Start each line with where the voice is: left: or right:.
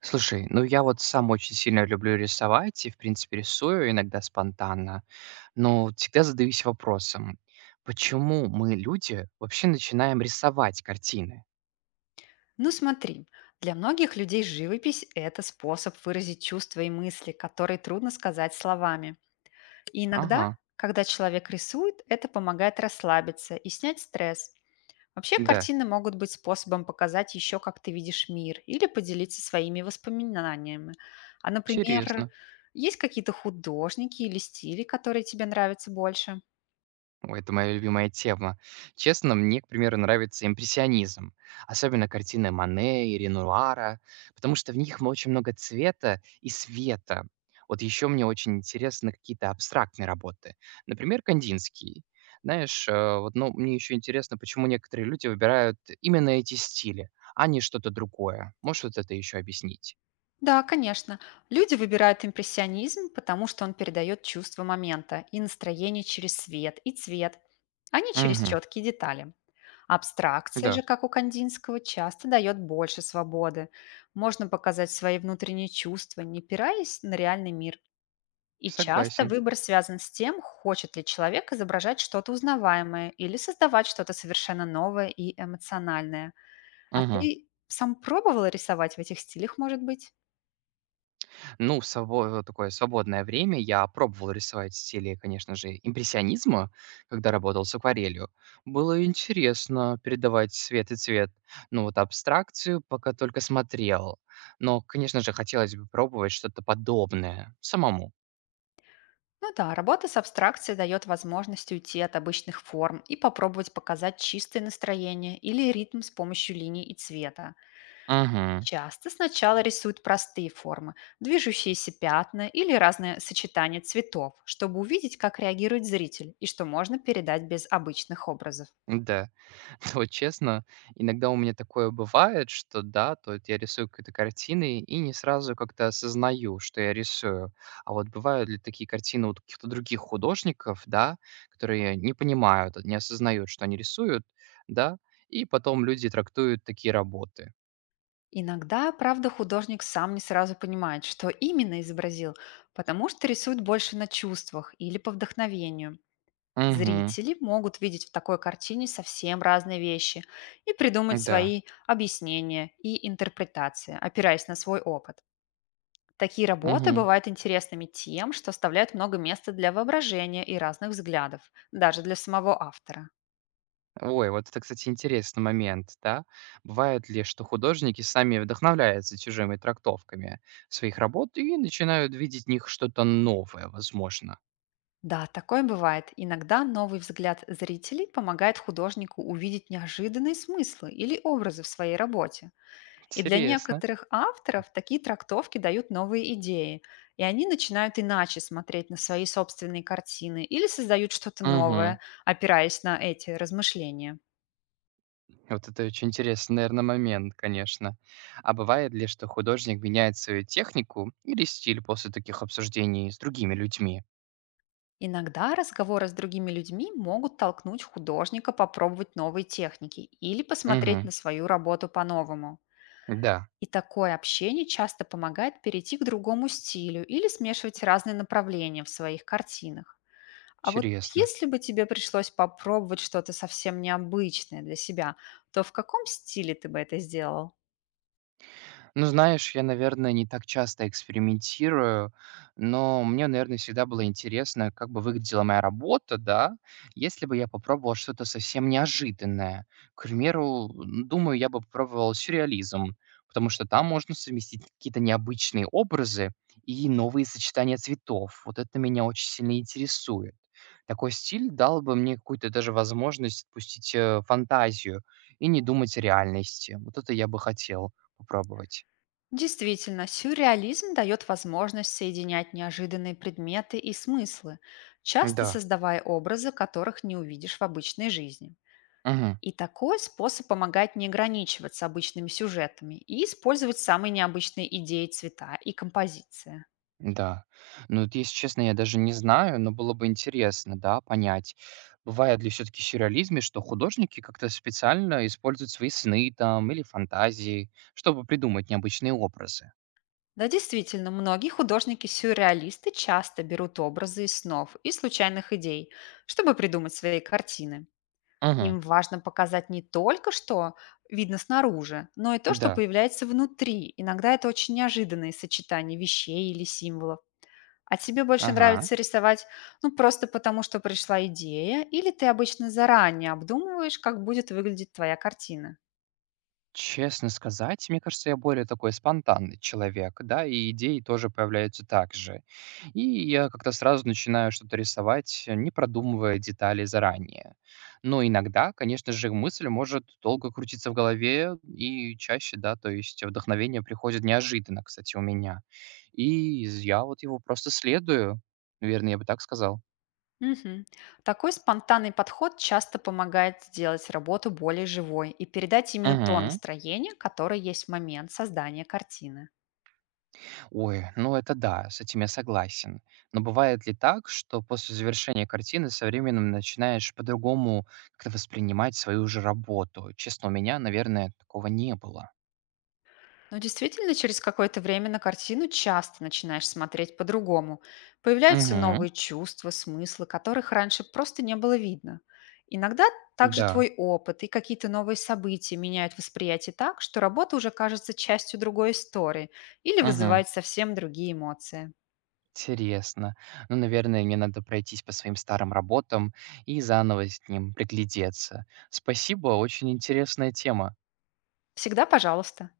right: Слушай, ну я вот сам очень сильно люблю рисовать и, в принципе, рисую иногда спонтанно, но всегда задаюсь вопросом, почему мы, люди, вообще начинаем рисовать картины?
left: Ну смотри, для многих людей живопись– это способ выразить чувства и мысли, которые трудно сказать словами. И иногда,
right: Ага,
left: когда человек рисует, это помогает расслабиться и снять стресс. Вообще
right: да,
left: картины могут быть способом показать еще, как ты видишь мир, или поделиться своими воспоминаниями. А, например,
right: интересно.
left: есть какие-то художники или стили, которые тебе нравятся больше?
right: Ой, это моя любимая тема. Честно, мне, к примеру, нравится импрессионизм, особенно картины Мане и Ренуара, потому что в них очень много цвета и света. Вот еще мне очень интересны какие-то абстрактные работы. Например, Кандинский. Знаешь, вот, ну, мне еще интересно, почему некоторые люди выбирают именно эти стили, а не что-то другое. Можешь вот это еще объяснить?
left: Да, конечно. Люди выбирают импрессионизм, потому что он передает чувство момента и настроение через свет и цвет, а не через
right: Угу,
left: четкие детали. Абстракция
right: да,
left: же, как у Кандинского, часто дает больше свободы. Можно показать свои внутренние чувства, не опираясь на реальный мир. И часто
right: согласен.
left: выбор связан с тем, хочет ли человек изображать что-то узнаваемое или создавать что-то совершенно новое и эмоциональное. А
right: Угу.
left: ты сам пробовала рисовать в этих стилях, может быть?
right: Ну, в сабо такое свободное время я пробовал рисовать в стиле, конечно же, импрессионизма, когда работал с акварелью. Было интересно передавать свет и цвет, ну вот абстракцию пока только смотрел. Но, конечно же, хотелось бы пробовать что-то подобное самому.
left: Ну да, работа с абстракцией дает возможность уйти от обычных форм и попробовать показать чистое настроение или ритм с помощью линий и цвета.
right: Угу,
left: Часто сначала рисуют простые формы, движущиеся пятна или разные сочетания цветов, чтобы увидеть, как реагирует зритель и что можно передать без обычных образов.
right: да. Вот честно, иногда у меня такое бывает, что да, то вот я рисую какие-то картины и не сразу как-то осознаю, что я рисую. А вот бывают ли такие картины у каких-то других художников, да, которые не понимают, не осознают, что они рисуют, да, и потом люди трактуют такие работы.
left: Иногда, правда, художник сам не сразу понимает, что именно изобразил, потому что рисует больше на чувствах или по вдохновению.
right: Угу,
left: Зрители могут видеть в такой картине совсем разные вещи и придумать
right: да,
left: свои объяснения и интерпретации, опираясь на свой опыт. Такие работы
right: угу.
left: бывают интересными тем, что оставляют много места для воображения и разных взглядов, даже для самого автора.
right: Ой, вот это, кстати, интересный момент, да. Бывает ли, что художники сами вдохновляются чужими трактовками своих работ и начинают видеть в них что-то новое, возможно?
left: Да, такое бывает. Иногда новый взгляд зрителей помогает художнику увидеть неожиданные смыслы или образы в своей работе. И для
right: Интересно.
left: некоторых авторов такие трактовки дают новые идеи, и они начинают иначе смотреть на свои собственные картины или создают что-то
right: Угу.
left: новое, опираясь на эти размышления.
right: Вот это очень интересный, наверное, момент, конечно. А бывает ли, что художник меняет свою технику или стиль после таких обсуждений с другими людьми?
left: Иногда разговоры с другими людьми могут толкнуть художника попробовать новые техники или посмотреть
right: Угу.
left: на свою работу по-новому.
right: Да,
left: И такое общение часто помогает перейти к другому стилю или смешивать разные направления в своих картинах. А вот
right: интересно.
left: если бы тебе пришлось попробовать что-то совсем необычное для себя, то в каком стиле ты бы это сделал?
right: Ну, знаешь, я, наверное, не так часто экспериментирую, но мне, наверное, всегда было интересно, как бы выглядела моя работа, да, если бы я попробовал что-то совсем неожиданное. К примеру, думаю, я бы попробовал сюрреализм, потому что там можно совместить какие-то необычные образы и новые сочетания цветов. Вот это меня очень сильно интересует. Такой стиль дал бы мне какую-то даже возможность отпустить фантазию и не думать о реальности. Вот это я бы хотел попробовать.
left: Действительно, сюрреализм дает возможность соединять неожиданные предметы и смыслы, часто
right: Да,
left: создавая образы, которых не увидишь в обычной жизни.
right: мгм,
left: И такой способ помогает не ограничиваться обычными сюжетами и использовать самые необычные идеи, цвета и композиции.
right: да. Ну, вот если честно, я даже не знаю, но было бы интересно, да, понять, бывает ли все-таки в сюрреализме, что художники как-то специально используют свои сны там или фантазии, чтобы придумать необычные образы.
left: Да, действительно, многие художники-сюрреалисты часто берут образы из снов и случайных идей, чтобы придумать свои картины.
right: Мгм,
left: Им важно показать не только, что видно снаружи, но и то, что
right: да,
left: появляется внутри. Иногда это очень неожиданные сочетания вещей или символов. А тебе больше
right: ага.
left: нравится рисовать, ну, просто потому, что пришла идея, или ты обычно заранее обдумываешь, как будет выглядеть твоя картина?
right: Честно сказать, мне кажется, я более такой спонтанный человек, да, и идеи тоже появляются так же. И я как-то сразу начинаю что-то рисовать, не продумывая детали заранее. Но иногда, конечно же, мысль может долго крутиться в голове и чаще, да, то есть вдохновение приходит неожиданно, кстати, у меня. И я вот его просто следую, наверное, я бы так сказал.
left: Мгм. Такой спонтанный подход часто помогает сделать работу более живой и передать именно то
right: Мгм.
left: настроение, которое есть в момент создания картины.
right: Ой, ну это да, с этим я согласен. Но бывает ли так, что после завершения картины со временем начинаешь по-другому как-то воспринимать свою же работу? Честно, у меня, наверное, такого не было.
left: Но действительно, через какое-то время на картину часто начинаешь смотреть по-другому. Появляются
right: Угу.
left: новые чувства, смыслы, которых раньше просто не было видно. Иногда также
right: Да.
left: твой опыт и какие-то новые события меняют восприятие так, что работа уже кажется частью другой истории или
right: Угу.
left: вызывает совсем другие эмоции.
right: Интересно. Ну, наверное, мне надо пройтись по своим старым работам и заново с ним приглядеться. Спасибо, очень интересная тема.
left: Всегда пожалуйста.